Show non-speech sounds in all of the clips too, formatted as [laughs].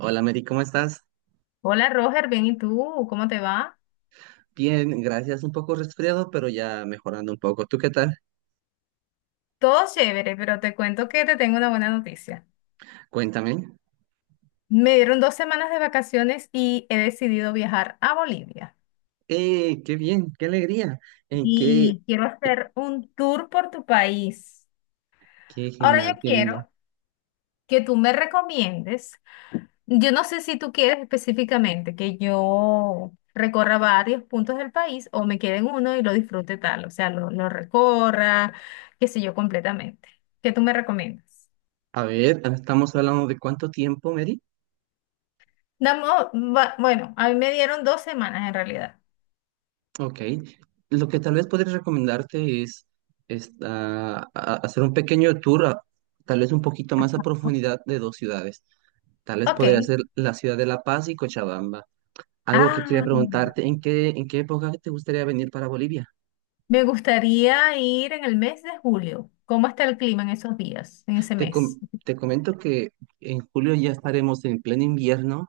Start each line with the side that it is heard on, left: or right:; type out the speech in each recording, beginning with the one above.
right: Hola Mary, ¿cómo estás?
left: Hola Roger, bien, ¿y tú? ¿Cómo te va?
right: Bien, gracias. Un poco resfriado, pero ya mejorando un poco. ¿Tú qué tal?
left: Todo chévere, pero te cuento que te tengo una buena noticia.
right: Cuéntame.
left: Me dieron 2 semanas de vacaciones y he decidido viajar a Bolivia.
right: Qué bien! ¡Qué alegría! Eh, qué,
left: Y quiero hacer un tour por tu país.
right: qué
left: Ahora
right: genial!
left: yo
right: ¡Qué linda!
left: quiero que tú me recomiendes. Yo no sé si tú quieres específicamente que yo recorra varios puntos del país o me quede en uno y lo disfrute tal, o sea, lo recorra, qué sé yo, completamente. ¿Qué tú me recomiendas?
right: A ver, estamos hablando de cuánto tiempo, Mary.
left: Damos, bueno, a mí me dieron dos semanas en realidad.
right: Ok. Lo que tal vez podría recomendarte es, hacer un pequeño tour, tal vez un poquito más a
left: ¿No?
right: profundidad de dos ciudades. Tal vez podría
left: Ok.
right: ser la ciudad de La Paz y Cochabamba. Algo que quería
left: Ah,
right: preguntarte, en qué época te gustaría venir para Bolivia?
left: me gustaría ir en el mes de julio. ¿Cómo está el clima en esos días, en ese
right: Te,
left: mes?
right: com-
left: [gasps]
right: te comento que en julio ya estaremos en pleno invierno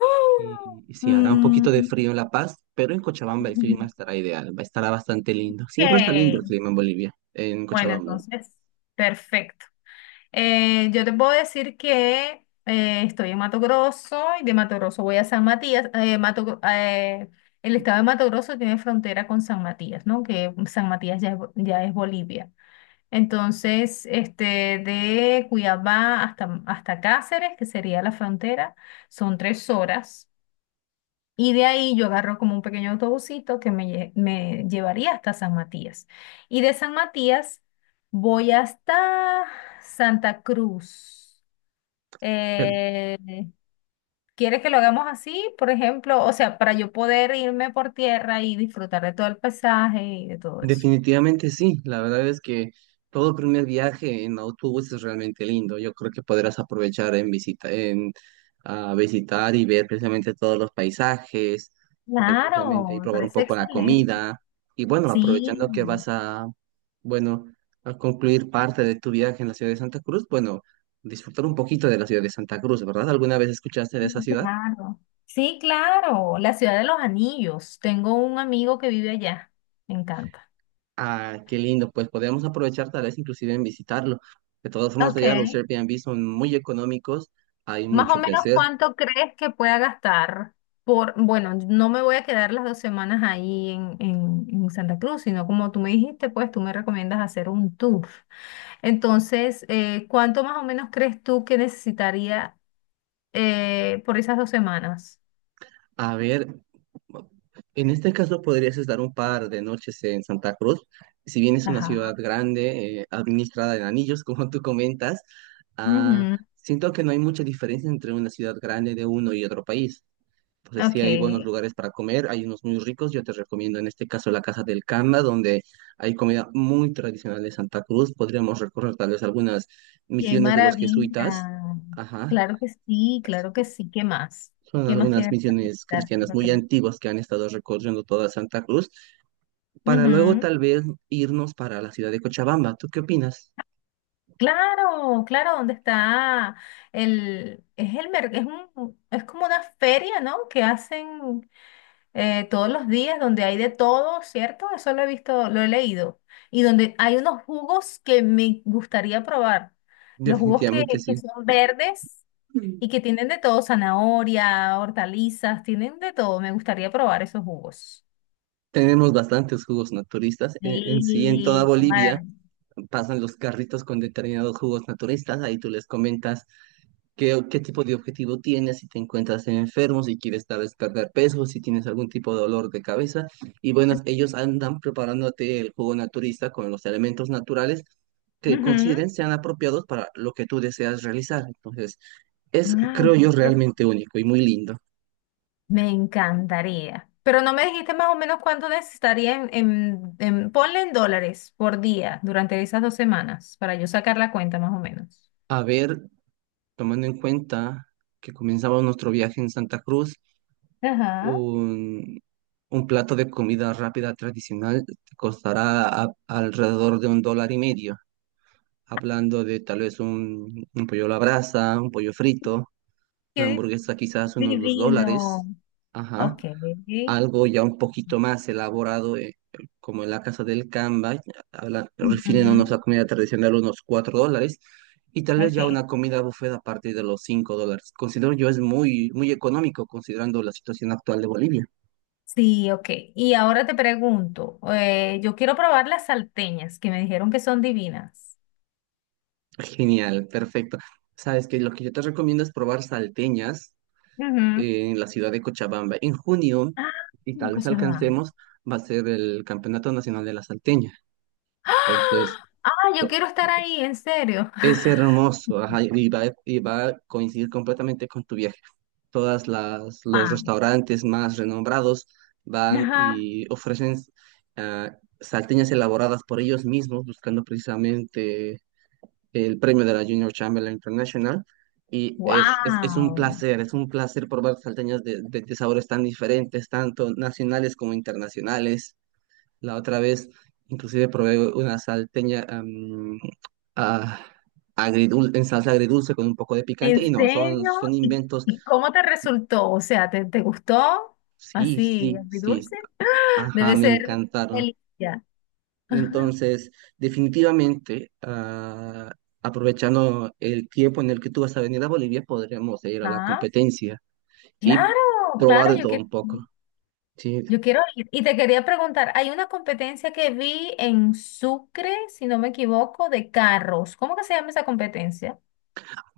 left: ¡Oh!
right: y sí hará un poquito de
left: Mm,
right: frío en La Paz, pero en Cochabamba el clima estará ideal, estará bastante lindo. Siempre está lindo el
left: ok,
right: clima en Bolivia, en
left: bueno,
right: Cochabamba.
left: entonces, perfecto. Yo te puedo decir que estoy en Mato Grosso y de Mato Grosso voy a San Matías. El estado de Mato Grosso tiene frontera con San Matías, ¿no? Que San Matías ya es, ya es Bolivia. Entonces, este, de Cuiabá hasta Cáceres, que sería la frontera, son 3 horas. Y de ahí yo agarro como un pequeño autobusito que me llevaría hasta San Matías. Y de San Matías voy hasta Santa Cruz.
right: Pero.
left: Eh, ¿Quieres que lo hagamos así, por ejemplo? O sea, para yo poder irme por tierra y disfrutar de todo el paisaje y de todo eso.
right: Definitivamente sí, la verdad es que todo primer viaje en autobús es realmente lindo. Yo creo que podrás aprovechar en visita, en visitar y ver precisamente todos los paisajes, ver precisamente
left: Claro,
right: y
left: me
right: probar un
left: parece
right: poco la
left: excelente.
right: comida. Y bueno,
left: Sí.
right: aprovechando que vas a, bueno, a concluir parte de tu viaje en la ciudad de Santa Cruz, bueno, disfrutar un poquito de la ciudad de Santa Cruz, ¿verdad? ¿Alguna vez escuchaste de esa ciudad?
left: Claro. Sí, claro, la ciudad de los anillos. Tengo un amigo que vive allá. Me encanta.
right: Ah, qué lindo, pues podemos aprovechar tal vez inclusive en visitarlo. De todos modos,
left: Ok.
right: allá los Airbnb son muy económicos, hay
left: Más o
right: mucho que
left: menos
right: hacer.
left: cuánto crees que pueda gastar por, bueno, no me voy a quedar las 2 semanas ahí en, en Santa Cruz, sino como tú me dijiste, pues tú me recomiendas hacer un tour. Entonces, ¿cuánto más o menos crees tú que necesitaría por esas 2 semanas?
right: A ver, en este caso podrías estar un par de noches en Santa Cruz. Si bien es una ciudad
left: Ajá.
right: grande, administrada en anillos, [laughs] como tú comentas, ah,
left: Ujú.
right: siento que no hay mucha diferencia entre una ciudad grande de uno y otro país. Entonces sí
left: Ok.
right: hay buenos lugares para comer, hay unos muy ricos. Yo te recomiendo en este caso la Casa del Canda, donde hay comida muy tradicional de Santa Cruz. Podríamos recorrer tal vez algunas
left: Qué
right: misiones de los jesuitas.
left: maravilla.
right: Ajá.
left: Claro que sí, claro que sí. ¿Qué más?
right: Son
left: ¿Qué más
right: algunas
left: tiene para
right: misiones
left: visitar
right: cristianas muy
left: Veracruz?
right: antiguas que han estado recorriendo toda Santa Cruz, para luego
left: Ujú.
right: tal vez irnos para la ciudad de Cochabamba. ¿Tú qué opinas?
left: Claro, claro, dónde está el, es el mer- es un, es como una feria, ¿no? Que hacen todos los días, donde hay de todo, ¿cierto? Eso lo he visto, lo he leído. Y donde hay unos jugos que me gustaría probar. Los jugos que,
right: Definitivamente
left: que
right: sí.
left: son verdes.
right: Mm.
left: Y que tienen de todo, zanahoria, hortalizas, tienen de todo. Me gustaría probar esos jugos.
right: Tenemos bastantes jugos naturistas en sí, en toda
left: Sí, qué
right: Bolivia.
left: maravilla.
right: Pasan los carritos con determinados jugos naturistas, ahí tú les comentas qué, qué tipo de objetivo tienes, si te encuentras enfermo, si quieres tal vez perder peso, si tienes algún tipo de dolor de cabeza. Y bueno, ellos andan preparándote el jugo naturista con los elementos naturales que
left: Ujú.
right: consideren sean apropiados para lo que tú deseas realizar. Entonces, es,
left: Ay,
right: creo
left: claro
right: yo,
left: que sí.
right: realmente único y muy lindo.
left: Me encantaría. Pero no me dijiste más o menos cuánto necesitaría en, ponle en dólares por día durante esas 2 semanas para yo sacar la cuenta más o menos.
right: A ver, tomando en cuenta que comenzaba nuestro viaje en Santa Cruz.
left: Ajá.
right: Un, un plato de comida rápida tradicional te costará alrededor de un dólar y medio, hablando de tal vez un pollo a la brasa, un pollo frito, una
left: Qué
right: hamburguesa quizás unos dos
left: divino.
right: dólares, ajá,
left: Ok.
right: algo ya un poquito más elaborado, como en la casa del Camba, refiriéndonos
left: Ujú.
right: a comida tradicional, unos $4. Y tal vez ya
left: Ok.
right: una comida buffet a partir de los $5. Considero yo es muy, muy económico considerando la situación actual de Bolivia.
left: Sí, ok. Y ahora te pregunto, yo quiero probar las salteñas que me dijeron que son divinas.
right: Genial, perfecto. Sabes que lo que yo te recomiendo es probar salteñas
left: Ujú.
right: en la ciudad de Cochabamba. En junio,
left: Ah,
right: y
left: en
right: tal vez
left: Cochabamba.
right: alcancemos, va a ser el Campeonato Nacional de la Salteña.
left: ¡Ah!
right: Entonces,
left: Ah, yo
right: to-
left: quiero estar ahí, en serio.
right: es
left: [laughs]
right: hermoso, ajá, y va a coincidir completamente con tu viaje. Todas las los
left: Ah,
right: restaurantes más renombrados van
left: ajá.
right: y ofrecen ah, salteñas elaboradas por ellos mismos, buscando precisamente el premio de la Junior Chamberlain International. Y es un
left: Wow.
right: placer, es un placer probar salteñas de sabores tan diferentes, tanto nacionales como internacionales. La otra vez, inclusive probé una salteña ah, en salsa agridulce con un poco de picante.
left: ¿En
right: Y no, son,
left: serio?
right: son
left: ¿Y,
right: inventos.
left: y cómo te resultó? O sea, ¿te gustó?
right: Sí,
left: Así,
right: sí, sí.
left: dulce. [laughs]
right: Ajá,
left: Debe
right: me
left: ser
right: encantaron.
left: delicia. Ajá.
right: Entonces, definitivamente, ah, aprovechando el tiempo en el que tú vas a venir a Bolivia, podríamos ir a la
left: Ah,
right: competencia y
left: claro,
right: probar
left: claro,
right: de
left: yo
right: todo
left: quiero.
right: un poco. Sí.
left: Yo quiero ir. Y te quería preguntar, hay una competencia que vi en Sucre, si no me equivoco, de carros. ¿Cómo que se llama esa competencia?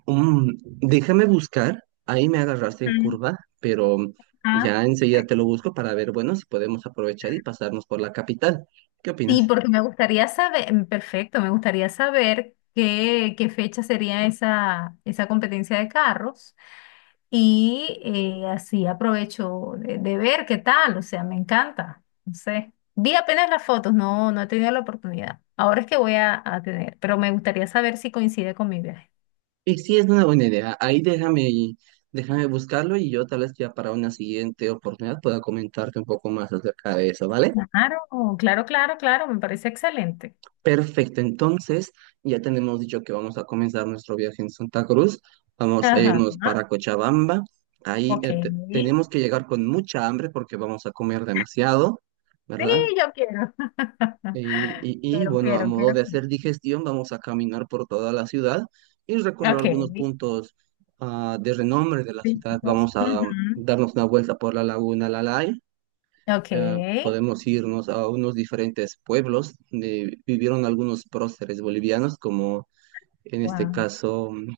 right: Déjame buscar, ahí me agarraste en
left: Mm.
right: curva, pero
left: Ah,
right: ya enseguida te lo busco para ver, bueno, si podemos aprovechar y pasarnos por la capital. ¿Qué
left: sí,
right: opinas?
left: porque me gustaría saber, perfecto, me gustaría saber qué fecha sería esa, competencia de carros. Y así aprovecho de ver qué tal, o sea, me encanta. No sé. Vi apenas las fotos, no, no he tenido la oportunidad. Ahora es que voy a tener, pero me gustaría saber si coincide con mi viaje.
right: Y sí, es una buena idea. Ahí déjame, déjame buscarlo y yo tal vez ya para una siguiente oportunidad pueda comentarte un poco más acerca de eso, ¿vale?
left: Claro, claro, claro, claro, me parece excelente.
right: Perfecto, entonces ya tenemos dicho que vamos a comenzar nuestro viaje en Santa Cruz. Vamos a
left: Ajá,
right: irnos para Cochabamba. Ahí
left: ok. Sí,
right: tenemos que llegar con mucha hambre porque vamos a comer demasiado, ¿verdad?
left: yo quiero. [laughs]
right: Y,
left: Quiero,
right: bueno, a
left: quiero,
right: modo
left: quiero.
right: de hacer digestión, vamos a caminar por toda la ciudad y recorrer
left: Ok.
right: algunos puntos de renombre de la ciudad.
left: Piquitos.
right: Vamos a
left: Ujú.
right: darnos una vuelta por la Laguna Lalay.
left: Ok.
right: Podemos irnos a unos diferentes pueblos donde vivieron algunos próceres bolivianos, como en este
left: Wow.
right: caso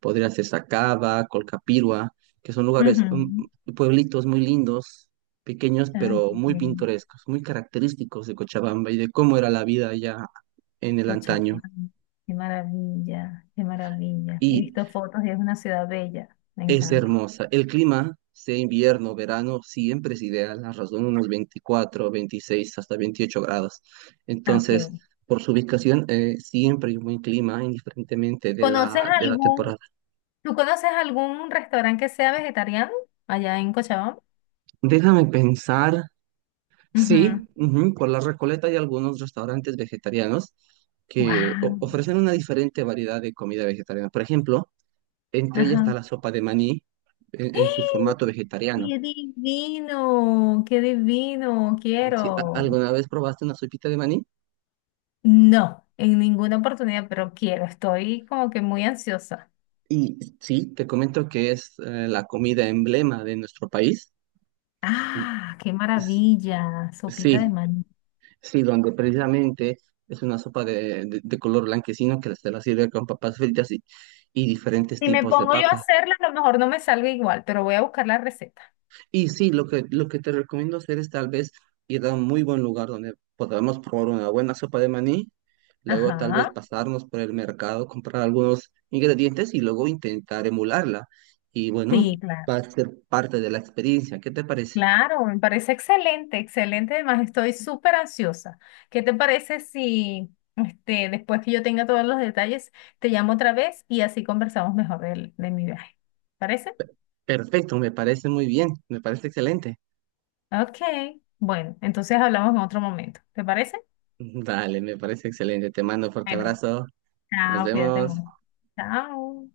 right: podría ser Sacaba, Colcapirua, que son lugares,
left: Ujú.
right: pueblitos muy lindos, pequeños,
left: Ay,
right: pero
left: qué
right: muy
left: bien.
right: pintorescos, muy característicos de Cochabamba y de cómo era la vida allá en el antaño.
left: Cochabamba. Qué maravilla, qué maravilla. He
right: Y.
left: visto fotos y es una ciudad bella. Me
right: Es
left: encanta.
right: hermosa. El clima, sea invierno, verano, siempre es ideal. La razón, unos 24 26 hasta 28 grados. Entonces,
left: Ok.
right: por su ubicación, siempre hay un buen clima, indiferentemente
left: ¿Conoces
right: de la
left: algún,
right: temporada.
left: tú conoces algún restaurante que sea vegetariano allá en Cochabamba?
right: Déjame pensar. Sí, ujú, por la Recoleta hay algunos restaurantes vegetarianos que
left: Wow.
right: ofrecen una diferente variedad de comida vegetariana. Por ejemplo, entre ellas está
left: Ajá.
right: la sopa de maní en su formato
left: ¡Eh!
right: vegetariano.
left: ¡Qué divino! ¡Qué divino!
right: ¿Si
left: Quiero.
right: alguna vez probaste una sopita de maní?
left: No, en ninguna oportunidad, pero quiero. Estoy como que muy ansiosa.
right: Y sí, te comento que es la comida emblema de nuestro país.
left: ¡Ah! ¡Qué
right: S-
left: maravilla! Sopita de
right: Sí,
left: maní.
right: sí, donde precisamente es una sopa de color blanquecino que se la sirve con papas fritas y diferentes
left: Si me
right: tipos de
left: pongo yo a
right: papa.
left: hacerla, a lo mejor no me salga igual, pero voy a buscar la receta.
right: Y sí, lo que te recomiendo hacer es tal vez ir a un muy buen lugar donde podamos probar una buena sopa de maní, luego tal vez
left: Ajá.
right: pasarnos por el mercado, comprar algunos ingredientes y luego intentar emularla. Y bueno,
left: Sí, claro.
right: va a ser parte de la experiencia. ¿Qué te parece?
left: Claro, me parece excelente, excelente. Además, estoy súper ansiosa. ¿Qué te parece si este, después que yo tenga todos los detalles, te llamo otra vez y así conversamos mejor de mi viaje? ¿Parece?
right: Perfecto, me parece muy bien, me parece excelente.
left: Ok. Bueno, entonces hablamos en otro momento. ¿Te parece?
right: Dale, me parece excelente. Te mando un fuerte
left: Bueno,
right: abrazo. Nos
left: chao, cuídate
right: vemos.
left: mucho. Chao.